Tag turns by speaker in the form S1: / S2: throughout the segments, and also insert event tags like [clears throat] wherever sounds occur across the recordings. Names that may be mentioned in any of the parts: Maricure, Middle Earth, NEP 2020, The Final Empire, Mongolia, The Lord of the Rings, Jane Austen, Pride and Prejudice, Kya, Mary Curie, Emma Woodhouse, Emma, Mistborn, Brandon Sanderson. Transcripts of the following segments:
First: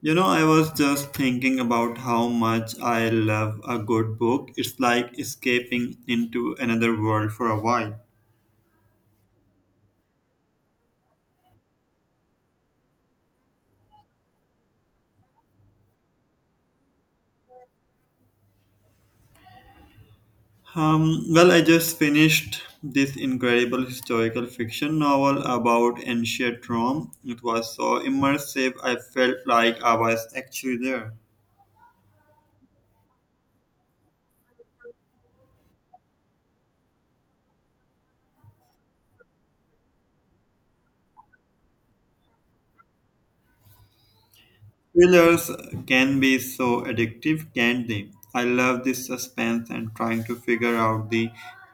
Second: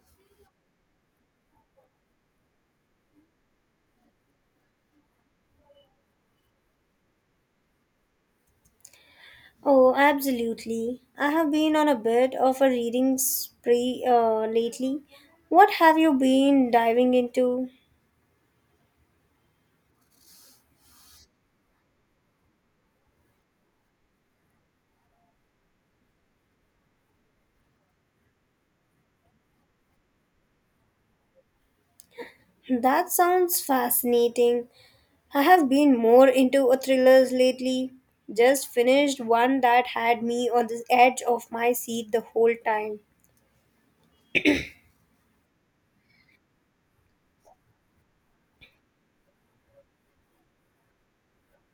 S1: You know, I was just thinking about how much I love a good book. It's like escaping into another world for a while.
S2: Oh, absolutely. I have been on a bit of a reading spree lately. What have you been diving into?
S1: I just finished this incredible historical fiction novel about ancient Rome. It was so immersive, I felt like I was actually there.
S2: That sounds fascinating. I have been more into a thrillers lately. Just finished one that had me on the edge of my seat the whole time.
S1: Thrillers can be so addictive, can't they? I love this suspense and trying to figure out the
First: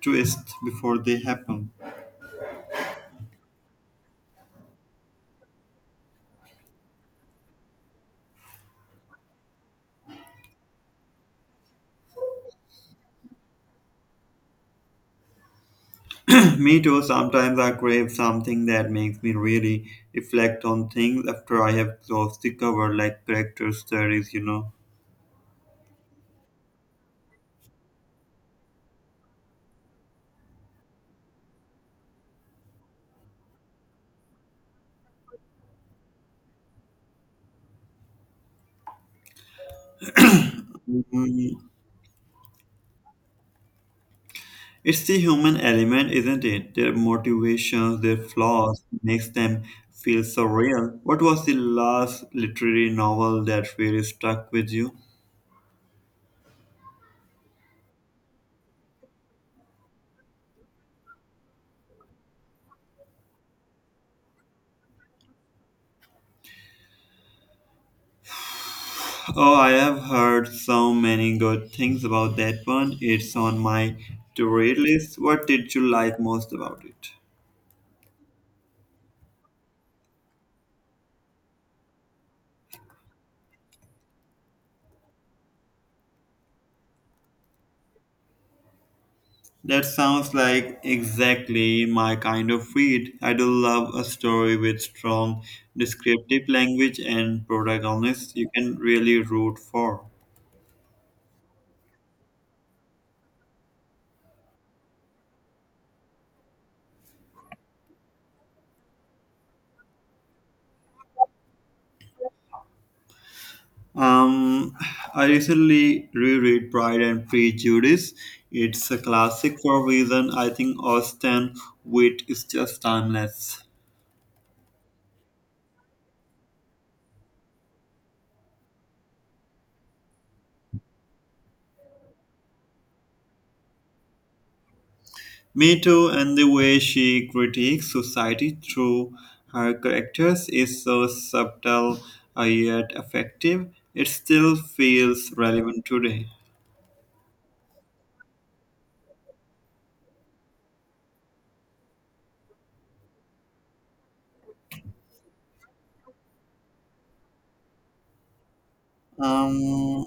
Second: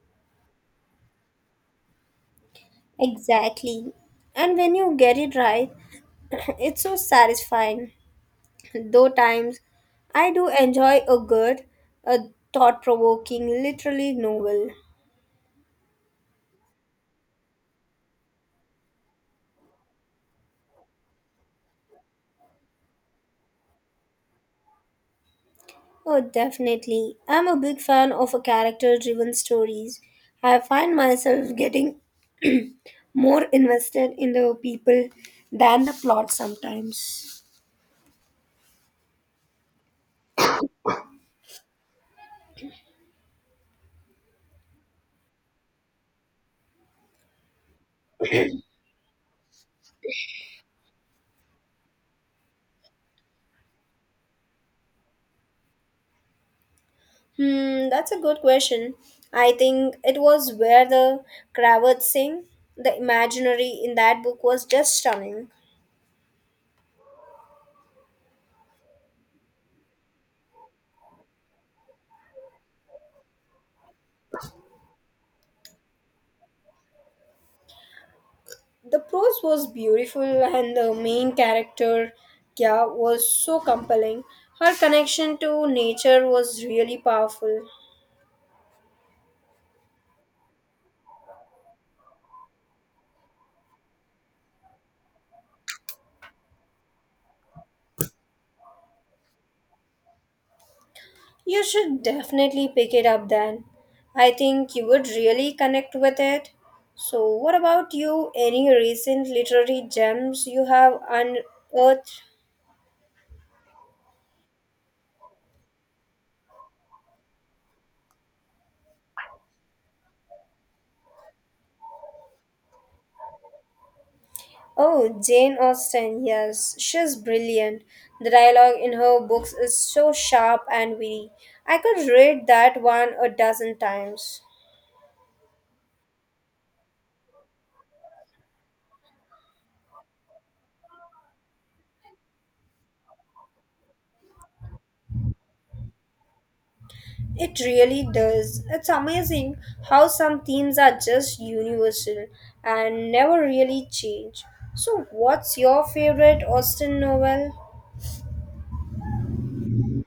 S1: twist before they happen.
S2: Exactly. And when you get it right, [laughs] [clears throat] it's so satisfying. Though times I do enjoy a good, a thought provoking, literally novel.
S1: Me too. Sometimes I crave something that makes me really reflect on things after I have closed the cover, like character studies.
S2: Oh, definitely. I'm a big fan of character driven stories. I find myself getting more invested in the people than the plot sometimes.
S1: Mm. It's the human element, isn't it? Their motivations, their flaws, makes them feel so real. What was the last literary novel that really stuck with you?
S2: Hmm, that's a good question. I think it was where the Kravats sing. The imaginary in that book was just stunning.
S1: Oh, I have heard so many good things about that one. It's on my to read list. What did you like most about it?
S2: The prose was beautiful, and the main character, Kya, was so compelling. Her connection to nature was really powerful.
S1: That sounds like exactly my kind of read. I do love a story with strong descriptive language and protagonists you can really root for.
S2: You should definitely pick it up then. I think you would really connect with it. So, what about you? Any recent literary gems you have unearthed?
S1: Um, I recently reread Pride and Prejudice. It's a classic for a reason. I think Austen wit is just timeless.
S2: Oh, Jane Austen, yes, she's brilliant. The dialogue in her books is so sharp and witty. I could read that one a dozen times.
S1: Me too, and the way she critiques society through her characters is so subtle yet effective. It still feels relevant today.
S2: It really does. It's amazing how some themes are just universal and never really change. So, what's your favorite Austen novel?
S1: Um,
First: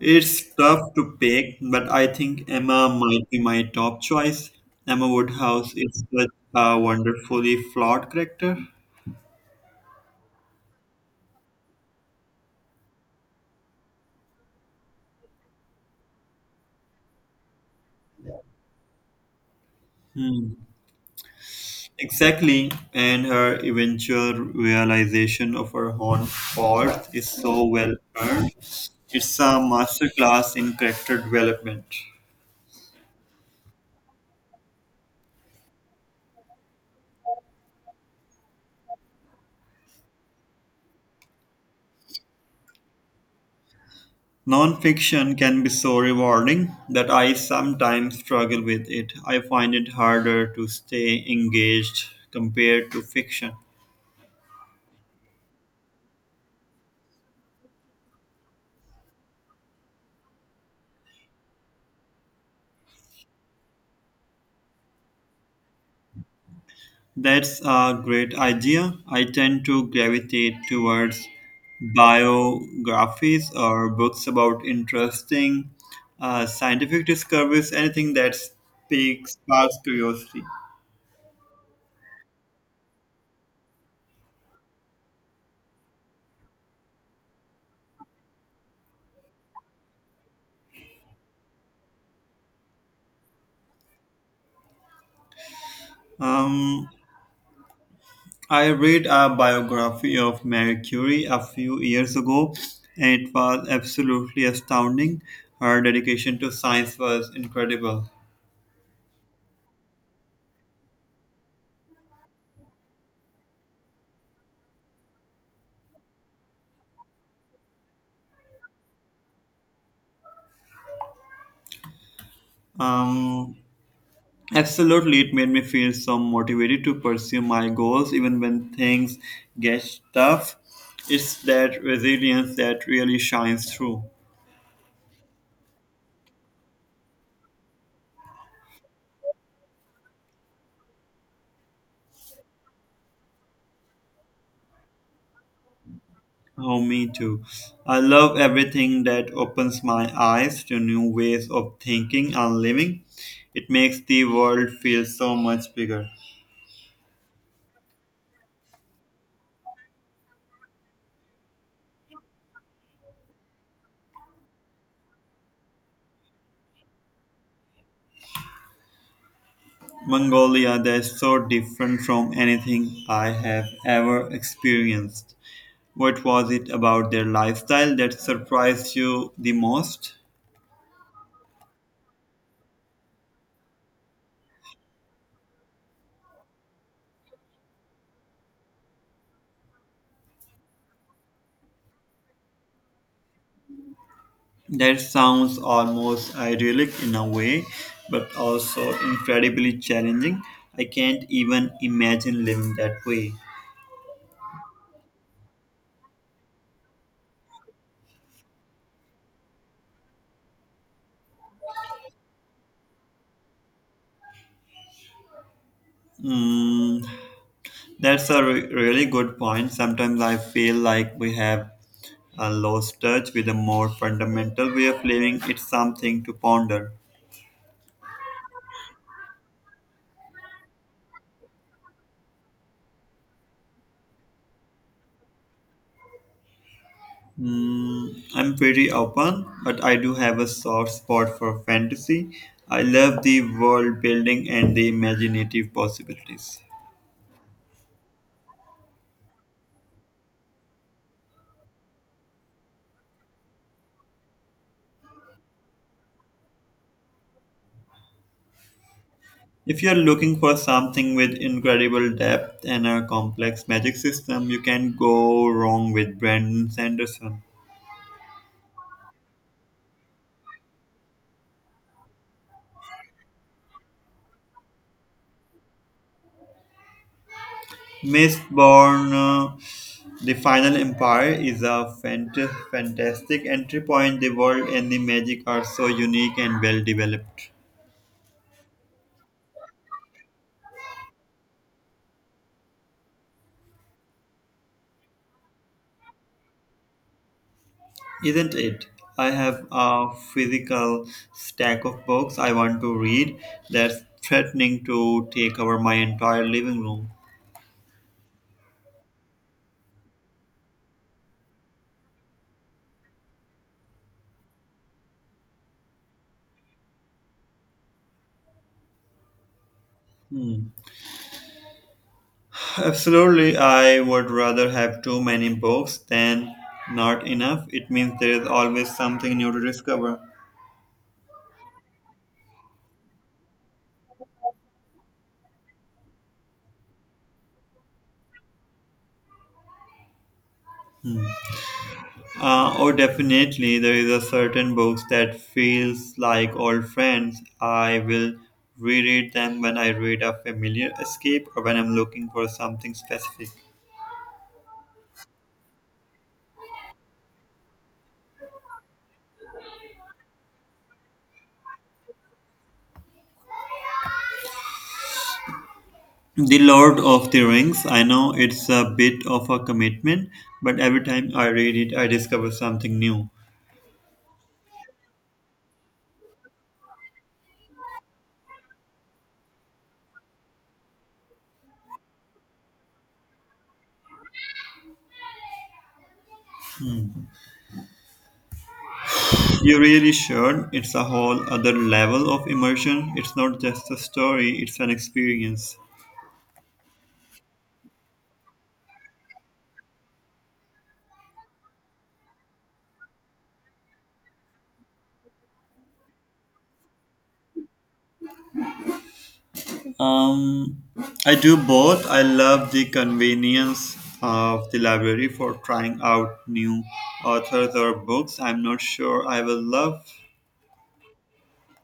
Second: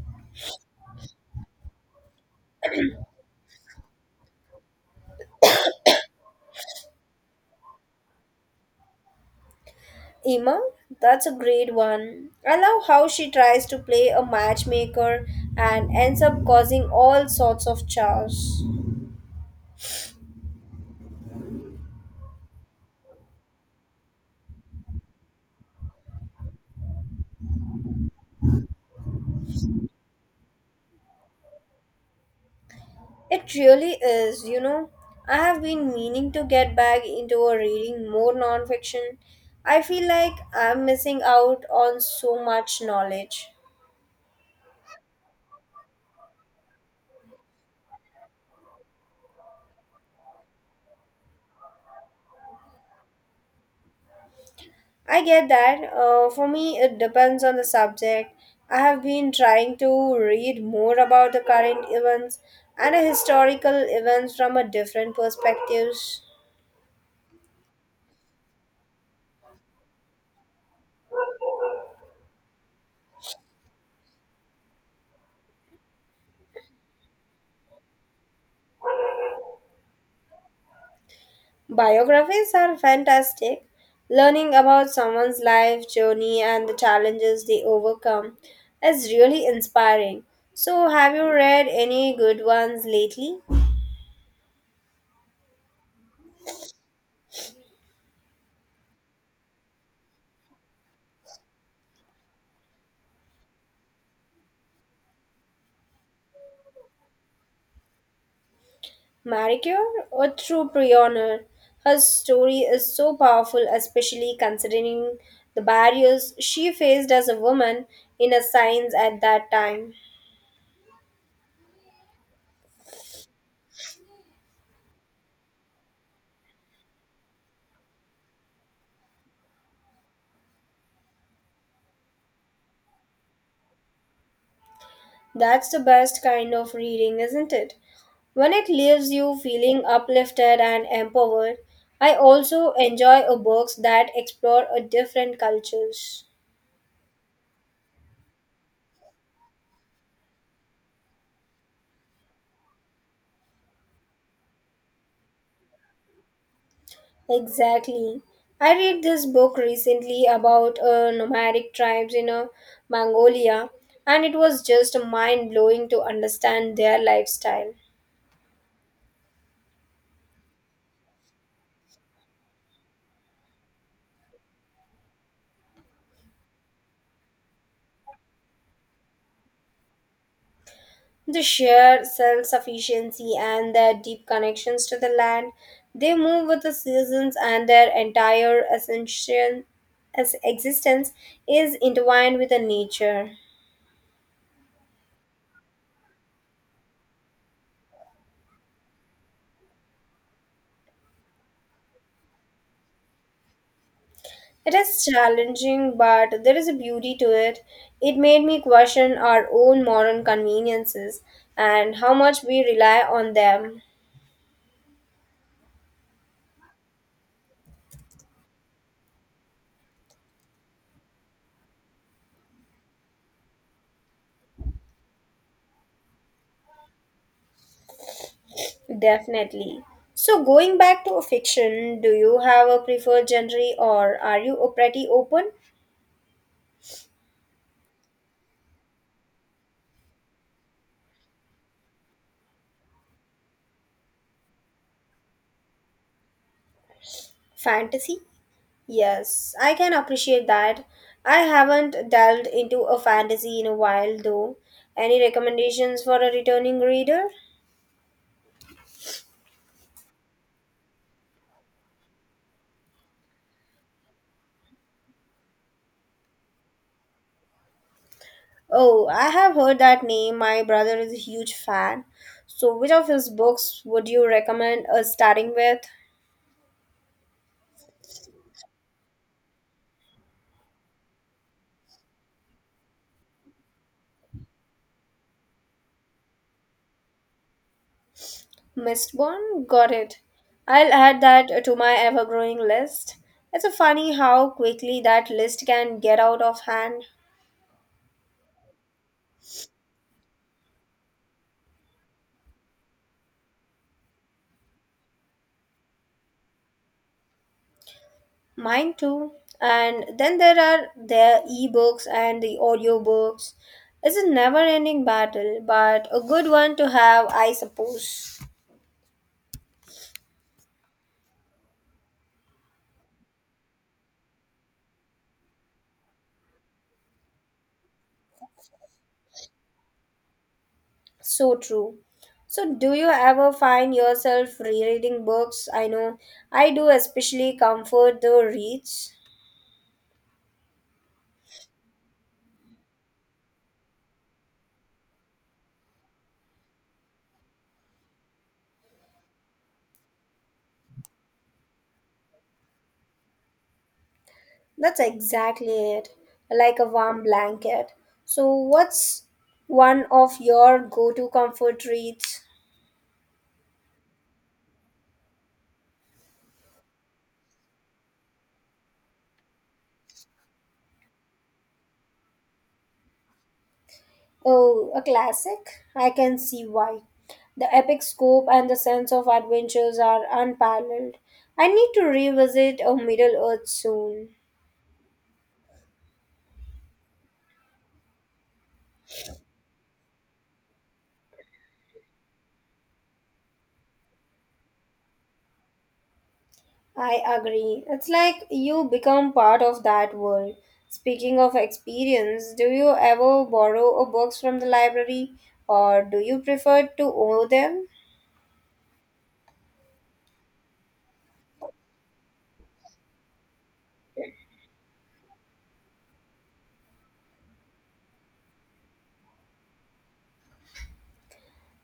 S1: it's tough to pick, but I think Emma might be my top choice. Emma Woodhouse is such a wonderfully flawed character.
S2: Emma? That's a great one. I love how she tries to play a matchmaker and ends up causing all sorts of chaos.
S1: Hmm. Exactly, and her eventual realization of her own worth is so well earned. It's a masterclass in character development.
S2: It really is, you know. I have been meaning to get back into a reading more nonfiction. I feel like I'm missing out on so much knowledge.
S1: Nonfiction can be so rewarding that I sometimes struggle with it. I find it harder to stay engaged compared to fiction.
S2: I get that. For me, it depends on the subject. I have been trying to read more about the current events and historical events from a different perspectives.
S1: That's a great idea. I tend to gravitate towards biographies or books about interesting scientific discoveries, anything that speaks, sparks curiosity.
S2: Biographies are fantastic. Learning about someone's life journey and the challenges they overcome is really inspiring. So, have you read any good ones lately?
S1: Um, I read a biography of Mary Curie a few years ago, and it was absolutely astounding. Her dedication to science was incredible.
S2: Maricure, a true pioneer, her story is so powerful, especially considering the barriers she faced as a woman in a science at that time.
S1: Um, Absolutely, it made me feel so motivated to pursue my goals even when things get tough. It's that resilience that really shines through.
S2: That's the best kind of reading, isn't it? When it leaves you feeling uplifted and empowered, I also enjoy books that explore a different cultures.
S1: Oh, me too. I love everything that opens my eyes to new ways of thinking and living. It makes the world feel so much bigger.
S2: Exactly. I read this book recently about nomadic tribes in Mongolia, and it was just mind blowing to understand their lifestyle.
S1: Mongolia, that's so different from anything I have ever experienced. What was it about their lifestyle that surprised you the most?
S2: The sheer self sufficiency and their deep connections to the land, they move with the seasons, and their entire ascension, as existence is intertwined with the nature.
S1: That sounds almost idyllic in a way, but also incredibly challenging. I can't even imagine living that way.
S2: It is challenging, but there is a beauty to it. It made me question our own modern conveniences and how much we rely on them.
S1: Mm, that's a really good point. Sometimes I feel like we have lost touch with a more fundamental way of living. It's something to ponder.
S2: Definitely. So, going back to fiction, do you have a preferred genre or are you a pretty open?
S1: Mm, I'm pretty open, but I do have a soft spot for fantasy. I love the world building and the imaginative possibilities.
S2: Fantasy? Yes, I can appreciate that. I haven't delved into a fantasy in a while though. Any recommendations for a returning reader?
S1: If you're looking for something with incredible depth and a complex magic system, you can go wrong with Brandon Sanderson.
S2: Oh, I have heard that name. My brother is a huge fan. So, which of his books would you recommend us starting with?
S1: Mistborn, The Final Empire is a fantastic entry point. The world and the magic are so unique and well developed.
S2: Mistborn? Got it. I'll add that to my ever growing list. It's a funny how quickly that list can get out of hand.
S1: Isn't it? I have a physical stack of books I want to read that's threatening to take over my entire living room.
S2: Mine too. And then there are the ebooks and the audiobooks. It's a never ending battle, but a good one to have, I suppose.
S1: Hmm. Absolutely, I would rather have too many books than not enough. It means there is always something new to discover.
S2: So true. So, do you ever find yourself rereading books? I know I do, especially comfort the reads.
S1: Oh, definitely, there is a certain books that feels like old friends. I will reread them when I read a familiar escape or when I'm looking for something specific.
S2: That's exactly it, like a warm blanket. So, what's one of your go to comfort reads?
S1: The Lord of the Rings. I know it's a bit of a commitment, but every time I read it, I discover something new.
S2: Oh, a classic? I can see why. The epic scope and the sense of adventures are unparalleled. I need to revisit a Middle Earth soon.
S1: You really should. It's a whole other level of immersion. It's not just a story, it's an experience.
S2: I agree. It's like you become part of that world. Speaking of experience, do you ever borrow a books from the library or do you prefer to own them?
S1: Um, I do both. I love the convenience of the library for trying out new authors or books. I'm not sure I will love.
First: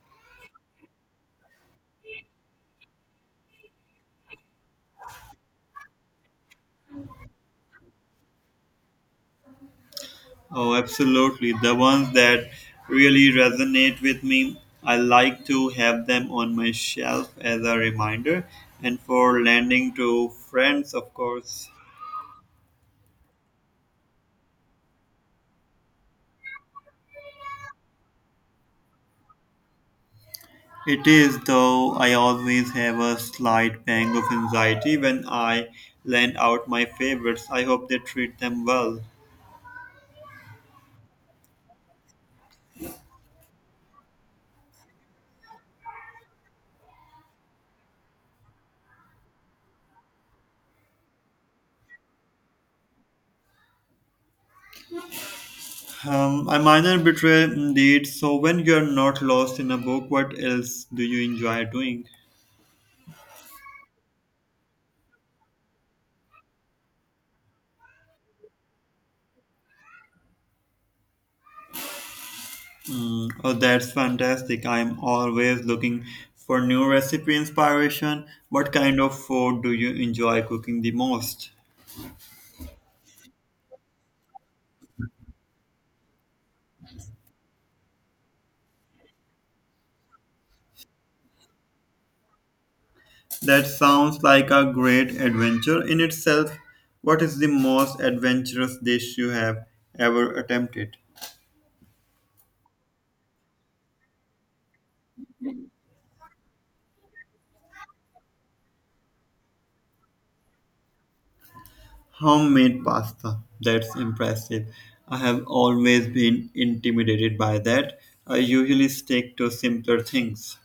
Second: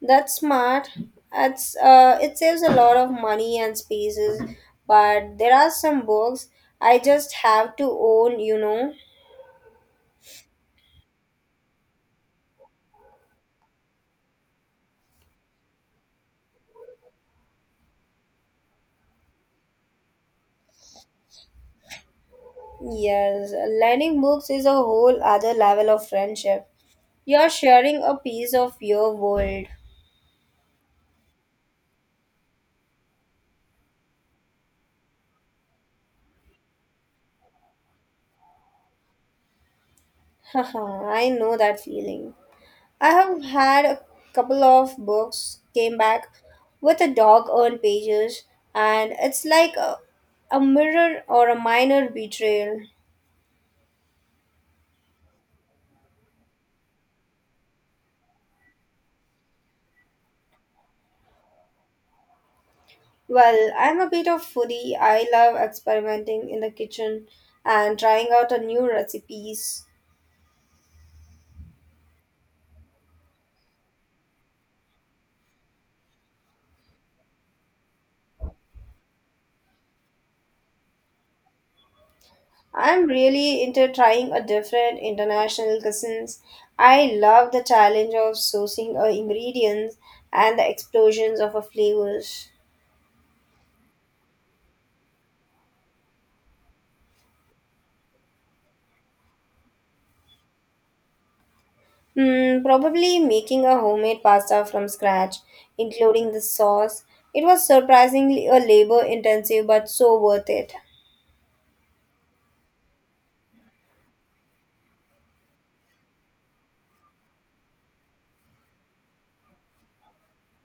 S2: That's smart. It's, it saves a lot of money and spaces, but there are some books I just have to own, you know.
S1: Oh, absolutely. The ones that really resonate with me. I like to have them on my shelf as a reminder and for lending to friends, of course.
S2: Yes, lending books is a whole other level of friendship. You're sharing a piece of your world.
S1: It is, though I always have a slight pang of anxiety when I lend out my favorites. I hope they treat them well.
S2: [laughs] Haha, I know that feeling. I have had a couple of books came back with a dog earned pages, and it's like a mirror or a minor betrayal.
S1: A minor betrayal indeed. So when you're not lost in a book, what else do you enjoy doing?
S2: Well, I'm a bit of foodie. I love experimenting in the kitchen and trying out a new recipes.
S1: Mm. Oh, that's fantastic. I'm always looking for new recipe inspiration. What kind of food do you enjoy cooking the most?
S2: I'm really into trying a different international cuisines. I love the challenge of sourcing ingredients and the explosions of a flavors.
S1: That sounds like a great adventure in itself. What is the most adventurous dish you have ever attempted?
S2: Hmm, probably making a homemade pasta from scratch, including the sauce. It was surprisingly a labor intensive but so worth it.
S1: Homemade pasta. That's impressive. I have always been intimidated by that. I usually stick to simpler things.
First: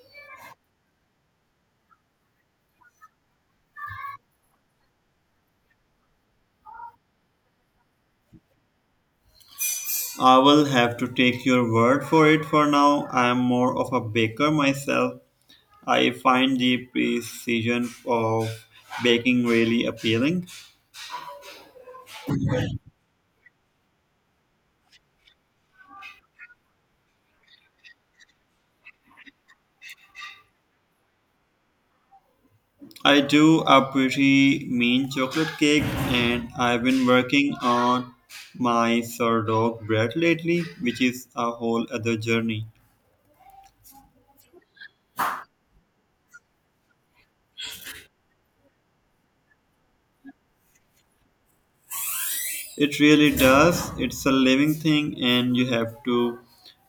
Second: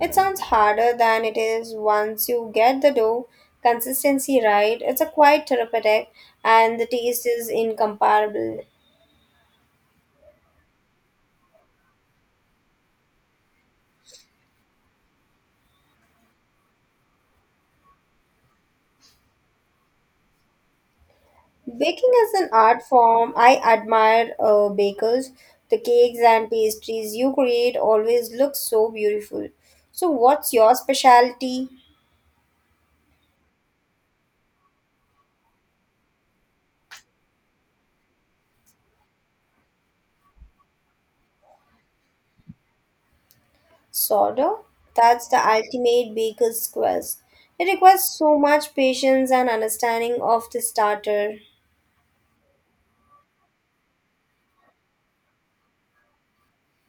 S2: It sounds harder than it is once you get the dough consistency right. It's a quite therapeutic and the taste is incomparable.
S1: I will have to take your word for it for now. I am more of a baker myself. I find the precision of baking really appealing.
S2: Baking is an art form. I admire bakers. The cakes and pastries you create always look so beautiful. So, what's your specialty?
S1: I do a pretty mean chocolate cake, and I've been working on my sourdough bread lately, which is a whole other journey.
S2: Soda? That's the ultimate baker's quest. It requires so much patience and understanding of the starter.
S1: It really does. It's a living thing, and you have to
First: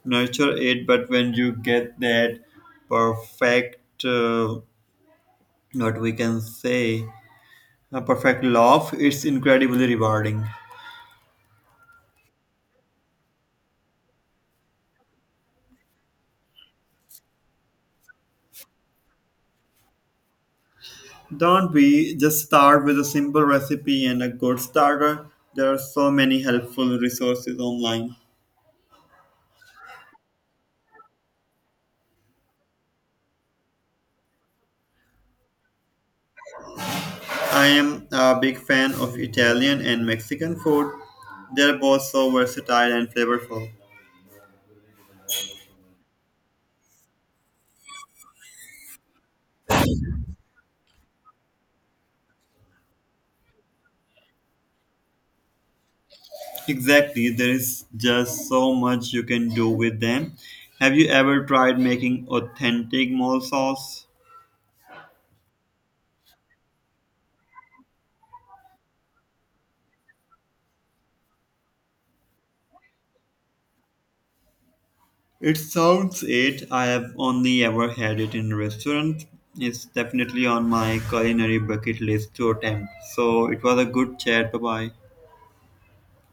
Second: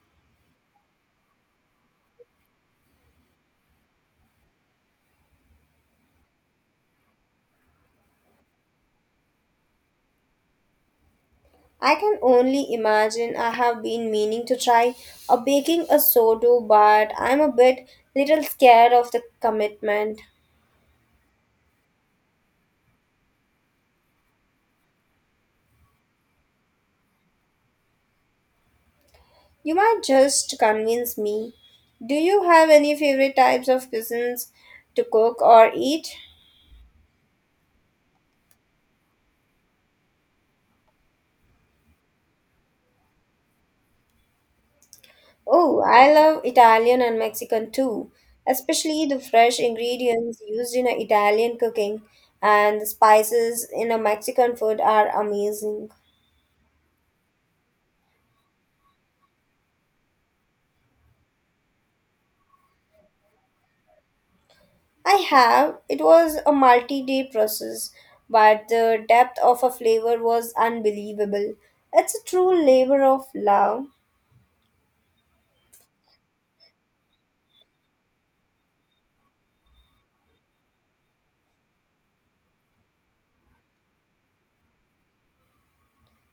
S1: nurture it. But when you get that perfect, what we can say, a perfect loaf, it's incredibly rewarding.
S2: I can only imagine I have been meaning to try a baking a sourdough, but I'm a bit little scared of the commitment.
S1: Don't be. Just start with a simple recipe and a good starter? There are so many helpful resources online.
S2: You might just convince me. Do you have any favorite types of cuisines to cook or eat?
S1: I am a big fan of Italian and Mexican food. They're both so versatile and flavorful.
S2: Oh, I love Italian and Mexican too, especially the fresh ingredients used in a Italian cooking and the spices in a Mexican food are amazing.
S1: Exactly, there is just so much you can do with them. Have you ever tried making authentic mole sauce?
S2: I have. It was a multi-day process, but the depth of a flavor was unbelievable. It's a true labor of love.
S1: It sounds it. I have only ever had it in restaurants. It's definitely on my culinary bucket list to attempt. So it was a good chat. Bye bye.